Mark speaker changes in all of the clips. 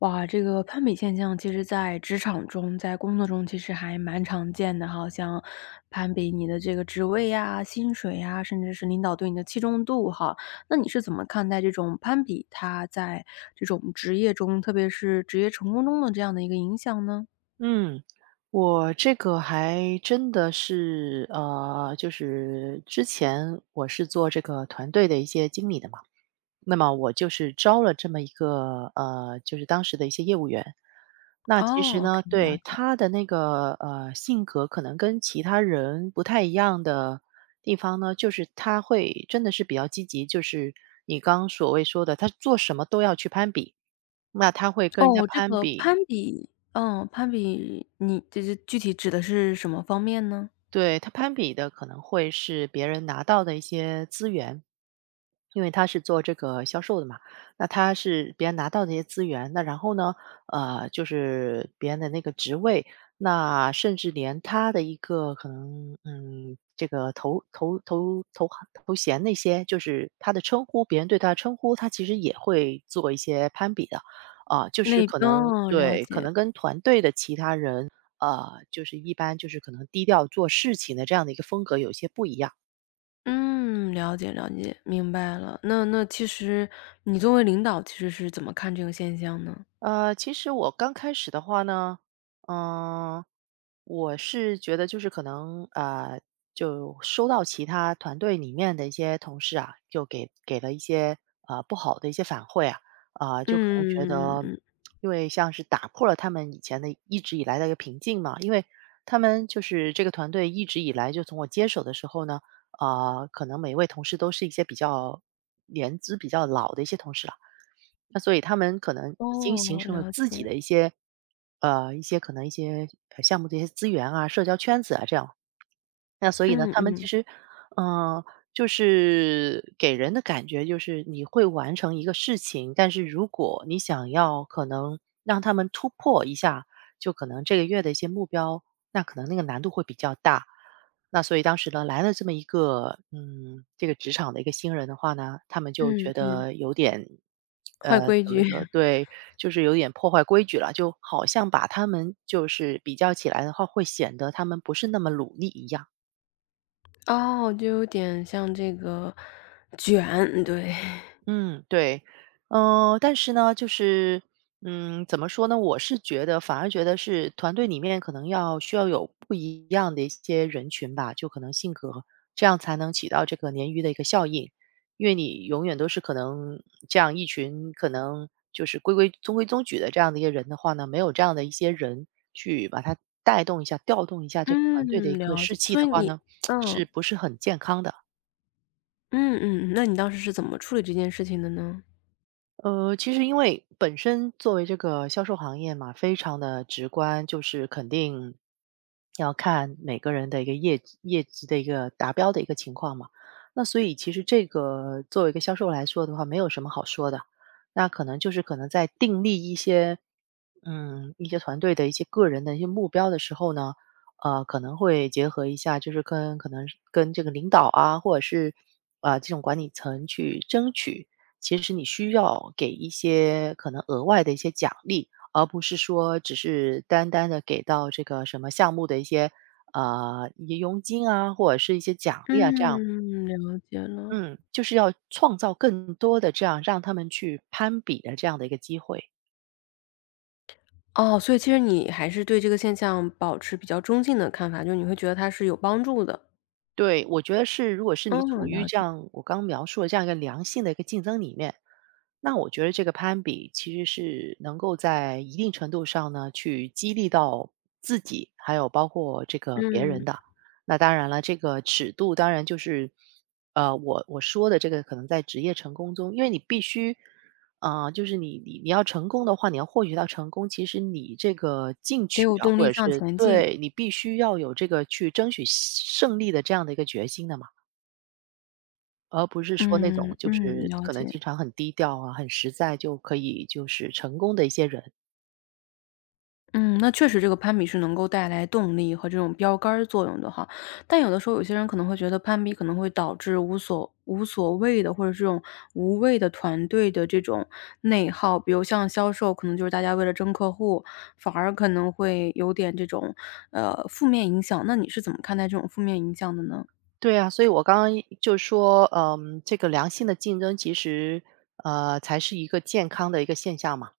Speaker 1: 哇，这个攀比现象其实在职场中，在工作中其实还蛮常见的哈，像攀比你的这个职位呀、薪水呀，甚至是领导对你的器重度哈。那你是怎么看待这种攀比，它在这种职业中，特别是职业成功中的这样的一个影响呢？
Speaker 2: 嗯，我这个还真的是，就是之前我是做这个团队的一些经理的嘛，那么我就是招了这么一个，就是当时的一些业务员。那其实
Speaker 1: 哦，OK，
Speaker 2: 呢，
Speaker 1: 了
Speaker 2: 对
Speaker 1: 解。
Speaker 2: 他的那个性格可能跟其他人不太一样的地方呢，就是他会真的是比较积极，就是你刚刚所谓说的，他做什么都要去攀比，那他会跟人家
Speaker 1: 哦，这
Speaker 2: 攀
Speaker 1: 个攀
Speaker 2: 比，
Speaker 1: 比，嗯，攀比，你这是具体指的是什么方面呢？
Speaker 2: 对，他攀比的可能会是别人拿到的一些资源，因为他是做这个销售的嘛，那他是别人拿到的一些资源，那然后呢，就是别人的那个职位，那甚至连他的一个可能，嗯，这个头衔那些，就是他的称呼，别人对他的称呼，他其实也会做一些攀比的，啊、就是
Speaker 1: 类，
Speaker 2: 可能
Speaker 1: 嗯，了
Speaker 2: 对，可能
Speaker 1: 解。
Speaker 2: 跟团队的其他人就是一般就是可能低调做事情的这样的一个风格有些不一样。
Speaker 1: 嗯，了解了解，明白了。那其实你作为领导，其实是怎么看这个现象呢？
Speaker 2: 其实我刚开始的话呢，嗯、我是觉得就是可能就收到其他团队里面的一些同事啊，就给了一些不好的一些反馈啊，啊、
Speaker 1: 嗯
Speaker 2: 就可能觉
Speaker 1: 嗯嗯嗯
Speaker 2: 得，
Speaker 1: 嗯
Speaker 2: 因为像是打破了他们以前的一直以来的一个平静嘛，因为他们就是这个团队一直以来就从我接手的时候呢，啊、可能每一位同事都是一些比较年资比较老的一些同事了。那所以他们可能已经形
Speaker 1: 哦，
Speaker 2: 成了
Speaker 1: 了
Speaker 2: 自己
Speaker 1: 解。
Speaker 2: 的一些，一些可能一些项目的一些资源啊、社交圈子啊这样。那所以呢，
Speaker 1: 嗯
Speaker 2: 他们其
Speaker 1: 嗯
Speaker 2: 实，嗯、就是给人的感觉就是你会完成一个事情，但是如果你想要可能让他们突破一下，就可能这个月的一些目标，那可能那个难度会比较大。那所以当时呢，来了这么一个，嗯，这个职场的一个新人的话呢，他们就
Speaker 1: 嗯
Speaker 2: 觉
Speaker 1: 嗯，
Speaker 2: 得有点，呃，
Speaker 1: 坏规
Speaker 2: 怎么
Speaker 1: 矩。
Speaker 2: 说？对，就是有点破坏规矩了，就好像把他们就是比较起来的话，会显得他们不是那么努力一样。
Speaker 1: 哦，就有点像这个卷，对。
Speaker 2: 嗯，对，但是呢，就是，嗯，怎么说呢？我是觉得，反而觉得是团队里面可能要需要有不一样的一些人群吧，就可能性格，这样才能起到这个鲶鱼的一个效应。因为你永远都是可能这样一群可能就是规规中规中矩的这样的一个人的话呢，没有这样的一些人去把它带动一下、调动一下这个团队的
Speaker 1: 嗯，
Speaker 2: 一个
Speaker 1: 了
Speaker 2: 士
Speaker 1: 解。
Speaker 2: 气
Speaker 1: 所
Speaker 2: 的
Speaker 1: 以
Speaker 2: 话
Speaker 1: 你
Speaker 2: 呢，是
Speaker 1: 嗯
Speaker 2: 不是很健康的？
Speaker 1: 嗯嗯，嗯那你当时是怎么处理这件事情的呢？
Speaker 2: 其实因为本身作为这个销售行业嘛，非常的直观，就是肯定要看每个人的一个业绩的一个达标的一个情况嘛。那所以其实这个作为一个销售来说的话，没有什么好说的。那可能就是可能在订立一些一些团队的一些个人的一些目标的时候呢，可能会结合一下，就是跟可能是跟这个领导啊，或者是啊、这种管理层去争取。其实你需要给一些可能额外的一些奖励，而不是说只是单单的给到这个什么项目的一些一些佣金啊，或者是一些奖励啊，这样，
Speaker 1: 嗯，了解了。
Speaker 2: 嗯，就是要创造更多的这样让他们去攀比的这样的一个机会。
Speaker 1: 哦，所以其实你还是对这个现象保持比较中性的看法，就你会觉得它是有帮助的。
Speaker 2: 对，我觉得是，如果是你处
Speaker 1: 嗯，
Speaker 2: 于
Speaker 1: 了
Speaker 2: 这
Speaker 1: 解，
Speaker 2: 样我刚描述的这样一个良性的一个竞争里面，那我觉得这个攀比其实是能够在一定程度上呢，去激励到自己，还有包括这个别人
Speaker 1: 嗯，
Speaker 2: 的。那当然了，这个尺度当然就是，我说的这个可能在职业成功中，因为你必须啊，就是你要成功的话，你要获取到成功，其实你这个进
Speaker 1: 得
Speaker 2: 取
Speaker 1: 有
Speaker 2: 啊，
Speaker 1: 动
Speaker 2: 或
Speaker 1: 力
Speaker 2: 者
Speaker 1: 向
Speaker 2: 是
Speaker 1: 前进。
Speaker 2: 对你必须要有这个去争取胜利的这样的一个决心的嘛，而不是说那种
Speaker 1: 嗯，
Speaker 2: 就
Speaker 1: 嗯，
Speaker 2: 是
Speaker 1: 了
Speaker 2: 可能经
Speaker 1: 解。
Speaker 2: 常很低调啊、很实在就可以就是成功的一些人。
Speaker 1: 嗯，那确实这个攀比是能够带来动力和这种标杆儿作用的哈。但有的时候有些人可能会觉得攀比可能会导致无所谓的，或者这种无谓的团队的这种内耗。比如像销售，可能就是大家为了争客户，反而可能会有点这种，呃，负面影响。那你是怎么看待这种负面影响的呢？
Speaker 2: 对啊，所以我刚刚一就说，嗯，这个良性的竞争其实才是一个健康的一个现象嘛。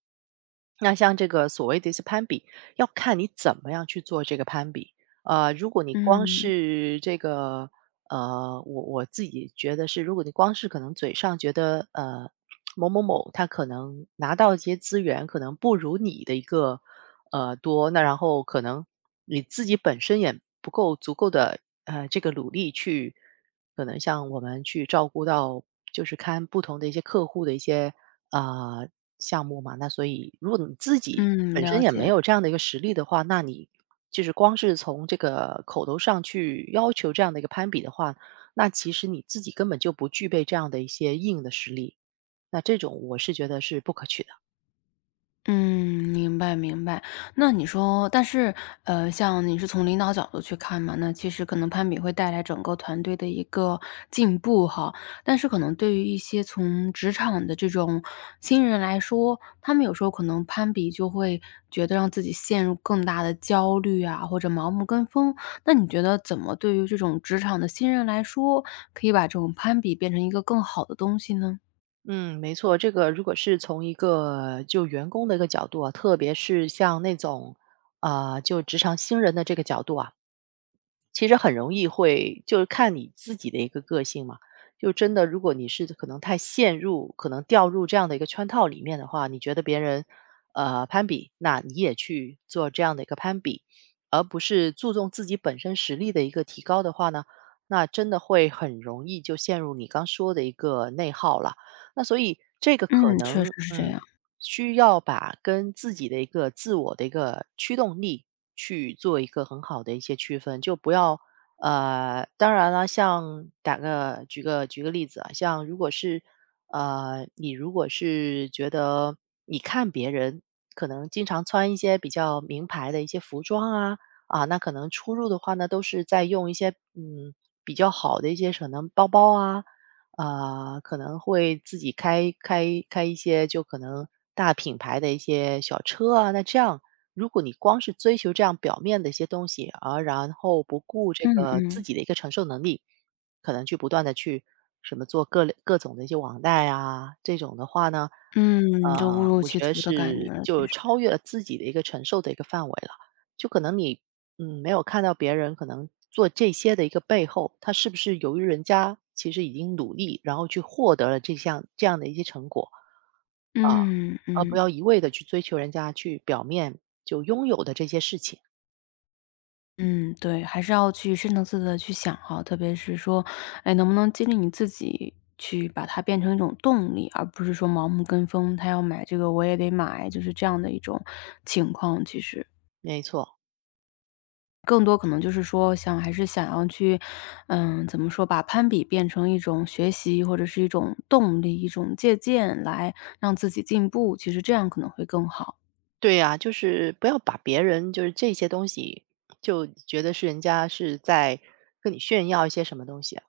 Speaker 2: 那像这个所谓的一些攀比，要看你怎么样去做这个攀比。如果你光
Speaker 1: 嗯，
Speaker 2: 是这个，我自己觉得是，如果你光是可能嘴上觉得，某某某他可能拿到一些资源，可能不如你的一个，多，那然后可能你自己本身也不够足够的，这个努力去，可能像我们去照顾到，就是看不同的一些客户的一些啊，项目嘛。那所以如果你自己
Speaker 1: 嗯，
Speaker 2: 本身
Speaker 1: 了
Speaker 2: 也没
Speaker 1: 解。
Speaker 2: 有这样的一个实力的话，那你就是光是从这个口头上去要求这样的一个攀比的话，那其实你自己根本就不具备这样的一些硬的实力。那这种我是觉得是不可取的。
Speaker 1: 嗯，明白明白。那你说，但是，呃，像你是从领导角度去看嘛，那其实可能攀比会带来整个团队的一个进步哈。但是可能对于一些从职场的这种新人来说，他们有时候可能攀比就会觉得让自己陷入更大的焦虑啊，或者盲目跟风。那你觉得怎么对于这种职场的新人来说，可以把这种攀比变成一个更好的东西呢？
Speaker 2: 嗯，没错，这个如果是从一个就员工的一个角度啊，特别是像那种啊、就职场新人的这个角度啊，其实很容易会就是看你自己的一个个性嘛。就真的，如果你是可能太陷入，可能掉入这样的一个圈套里面的话，你觉得别人攀比，那你也去做这样的一个攀比，而不是注重自己本身实力的一个提高的话呢，那真的会很容易就陷入你刚说的一个内耗了。那所以这个可
Speaker 1: 嗯，确实
Speaker 2: 能
Speaker 1: 是这样。
Speaker 2: 嗯，需要把跟自己的一个自我的一个驱动力去做一个很好的一些区分，就不要当然了，像打个举个举个例子啊，像如果是你如果是觉得你看别人可能经常穿一些比较名牌的一些服装啊啊，那可能出入的话呢，都是在用一些嗯比较好的一些可能包包啊啊，可能会自己开一些就可能大品牌的一些小车啊。那这样，如果你光是追求这样表面的一些东西，而然后不顾这
Speaker 1: 嗯
Speaker 2: 个自
Speaker 1: 嗯。
Speaker 2: 己的一个承受能力，可能去不断的去什么做各类各种的一些网贷啊，这种的话呢，
Speaker 1: 嗯，就误入
Speaker 2: 我
Speaker 1: 歧
Speaker 2: 觉得
Speaker 1: 途的感觉
Speaker 2: 是
Speaker 1: 了，其
Speaker 2: 就
Speaker 1: 实。
Speaker 2: 超越了自己的一个承受的一个范围了。就可能你嗯，没有看到别人可能做这些的一个背后，他是不是由于人家其实已经努力，然后去获得了这项这样的一些成果啊，
Speaker 1: 嗯
Speaker 2: 而不
Speaker 1: 嗯
Speaker 2: 要一味的去追求人家去表面就拥有的这些事情。
Speaker 1: 嗯，对，还是要去深层次的去想哈，特别是说，哎，能不能激励你自己去把它变成一种动力，而不是说盲目跟风，他要买这个我也得买，就是这样的一种情况，其实。
Speaker 2: 没错，
Speaker 1: 更多可能就是说想还是想要去，嗯，怎么说，把攀比变成一种学习或者是一种动力、一种借鉴，来让自己进步，其实这样可能会更好。
Speaker 2: 对呀、就是不要把别人就是这些东西就觉得是人家是在跟你炫耀一些什么东西，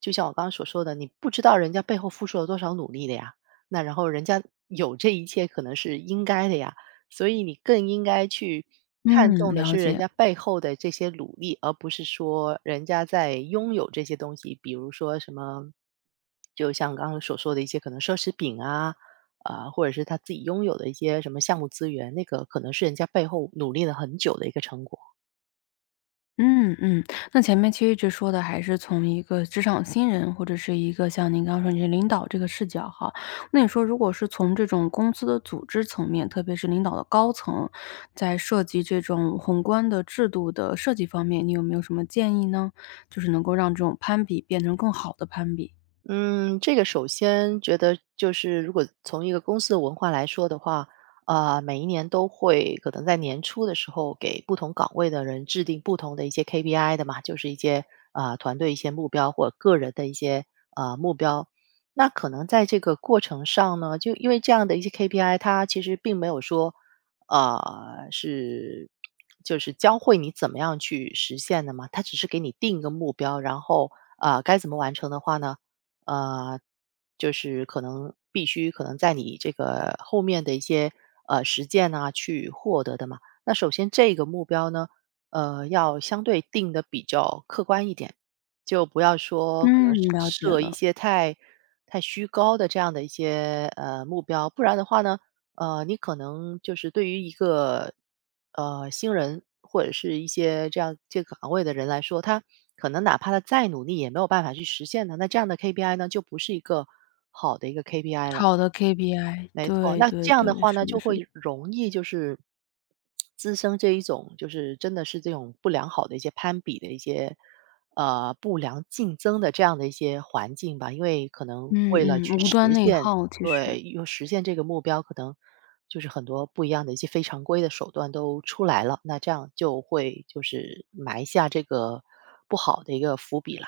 Speaker 2: 就像我刚刚所说的，你不知道人家背后付出了多少努力的呀。那然后人家有这一切可能是应该的呀，所以你更应该去看重
Speaker 1: 嗯，
Speaker 2: 的
Speaker 1: 了
Speaker 2: 是人
Speaker 1: 解。
Speaker 2: 家背后的这些努力，而不是说人家在拥有这些东西，比如说什么，就像刚刚所说的一些可能奢侈品啊，或者是他自己拥有的一些什么项目资源，那个可能是人家背后努力了很久的一个成果。
Speaker 1: 嗯嗯，那前面其实一直说的还是从一个职场新人，或者是一个像您刚刚说你是领导这个视角哈。那你说如果是从这种公司的组织层面，特别是领导的高层，在涉及这种宏观的制度的设计方面，你有没有什么建议呢？就是能够让这种攀比变成更好的攀比。
Speaker 2: 嗯，这个首先觉得就是如果从一个公司的文化来说的话，啊，每一年都会可能在年初的时候给不同岗位的人制定不同的一些 KPI 的嘛，就是一些团队一些目标或者个人的一些目标。那可能在这个过程上呢，就因为这样的一些 KPI，它其实并没有说是就是教会你怎么样去实现的嘛，它只是给你定一个目标，然后该怎么完成的话呢？呃，就是可能必须可能在你这个后面的一些实践啊去获得的嘛。那首先这个目标呢，要相对定的比较客观一点，就不要说可能
Speaker 1: 嗯，了解
Speaker 2: 设一
Speaker 1: 了，
Speaker 2: 些太虚高的这样的一些目标，不然的话呢，你可能就是对于一个新人或者是一些这样这个岗位的人来说，他可能哪怕他再努力，也没有办法去实现的。那这样的 KPI 呢，就不是一个好的一个 KPI 了。
Speaker 1: 好的 KPI，
Speaker 2: 没错，
Speaker 1: 对
Speaker 2: 那这
Speaker 1: 对
Speaker 2: 样的
Speaker 1: 对，
Speaker 2: 话呢，
Speaker 1: 是的
Speaker 2: 就
Speaker 1: 是的。
Speaker 2: 会容易就是滋生这一种就是真的是这种不良好的一些攀比的一些，不良竞争的这样的一些环境吧。因为可能
Speaker 1: 嗯
Speaker 2: 为了去
Speaker 1: 嗯，无
Speaker 2: 实
Speaker 1: 端内
Speaker 2: 现
Speaker 1: 耗其实。
Speaker 2: 对，又实现这个目标，可能就是很多不一样的一些非常规的手段都出来了，那这样就会就是埋下这个不好的一个伏笔了，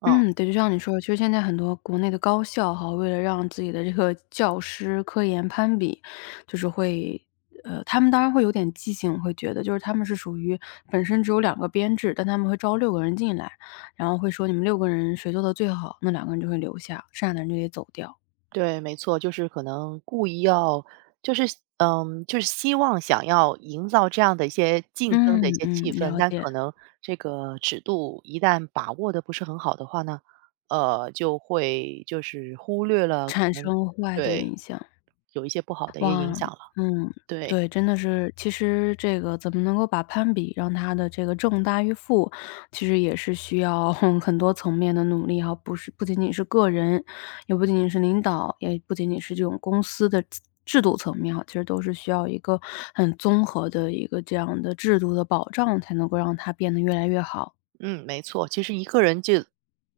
Speaker 2: 嗯。
Speaker 1: 嗯，对，就像你说的，其实现在很多国内的高校哈，为了让自己的这个 教师科研攀比，就是会呃，他们当然会有点畸形，我会觉得就是他们是属于本身只有2个编制，但他们会招6个人进来，然后会说你们六个人谁做的最好，那2个人就会留下，剩下的人就得走掉。
Speaker 2: 对，没错，就是可能故意要就是嗯，就是希望想要营造这样的一些竞争的一
Speaker 1: 嗯
Speaker 2: 些
Speaker 1: 嗯，
Speaker 2: 气氛，
Speaker 1: 了
Speaker 2: 但
Speaker 1: 解，
Speaker 2: 可能这个尺度一旦把握的不是很好的话呢，就会就是忽略了可
Speaker 1: 产
Speaker 2: 能
Speaker 1: 生坏的
Speaker 2: 对，
Speaker 1: 影响。
Speaker 2: 有一些不好的一个影
Speaker 1: 哇，
Speaker 2: 响了，
Speaker 1: 嗯，
Speaker 2: 对。
Speaker 1: 对，真的是，其实这个怎么能够把攀比让他的这个正大于负，其实也是需要 很多层面的努力哈，不是不仅仅是个人，也不仅仅是领导，也不仅仅是这种公司的制度层面哈，其实都是需要一个很综合的一个这样的制度的保障，才能够让它变得越来越好。
Speaker 2: 嗯，没错。其实一个人就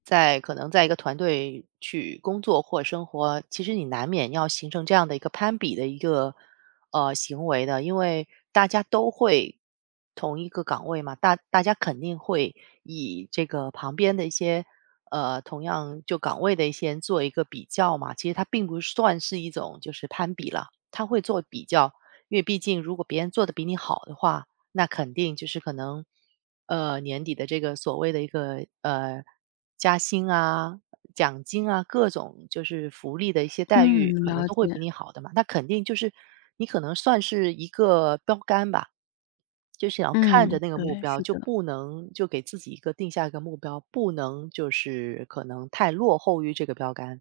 Speaker 2: 在可能在一个团队去工作或生活，其实你难免要形成这样的一个攀比的一个行为的，因为大家都会同一个岗位嘛，大家肯定会以这个旁边的一些同样就岗位的一些人做一个比较嘛。其实它并不算是一种就是攀比了，他会做比较，因为毕竟如果别人做的比你好的话，那肯定就是可能，年底的这个所谓的一个加薪啊、奖金啊，各种就是福利的一些待遇，
Speaker 1: 嗯，
Speaker 2: 可能
Speaker 1: 了
Speaker 2: 都
Speaker 1: 解，
Speaker 2: 会比你好的嘛。那肯定就是你可能算是一个标杆吧，就是要看着
Speaker 1: 嗯，
Speaker 2: 那个目
Speaker 1: 对，
Speaker 2: 标，
Speaker 1: 是
Speaker 2: 就
Speaker 1: 的。
Speaker 2: 不能就给自己一个定下一个目标，不能就是可能太落后于这个标杆。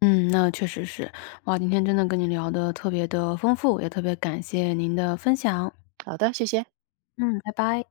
Speaker 1: 嗯，那确实是。哇，今天真的跟你聊的特别的丰富，也特别感谢您的分享。
Speaker 2: 好的，谢谢。
Speaker 1: 嗯，拜拜。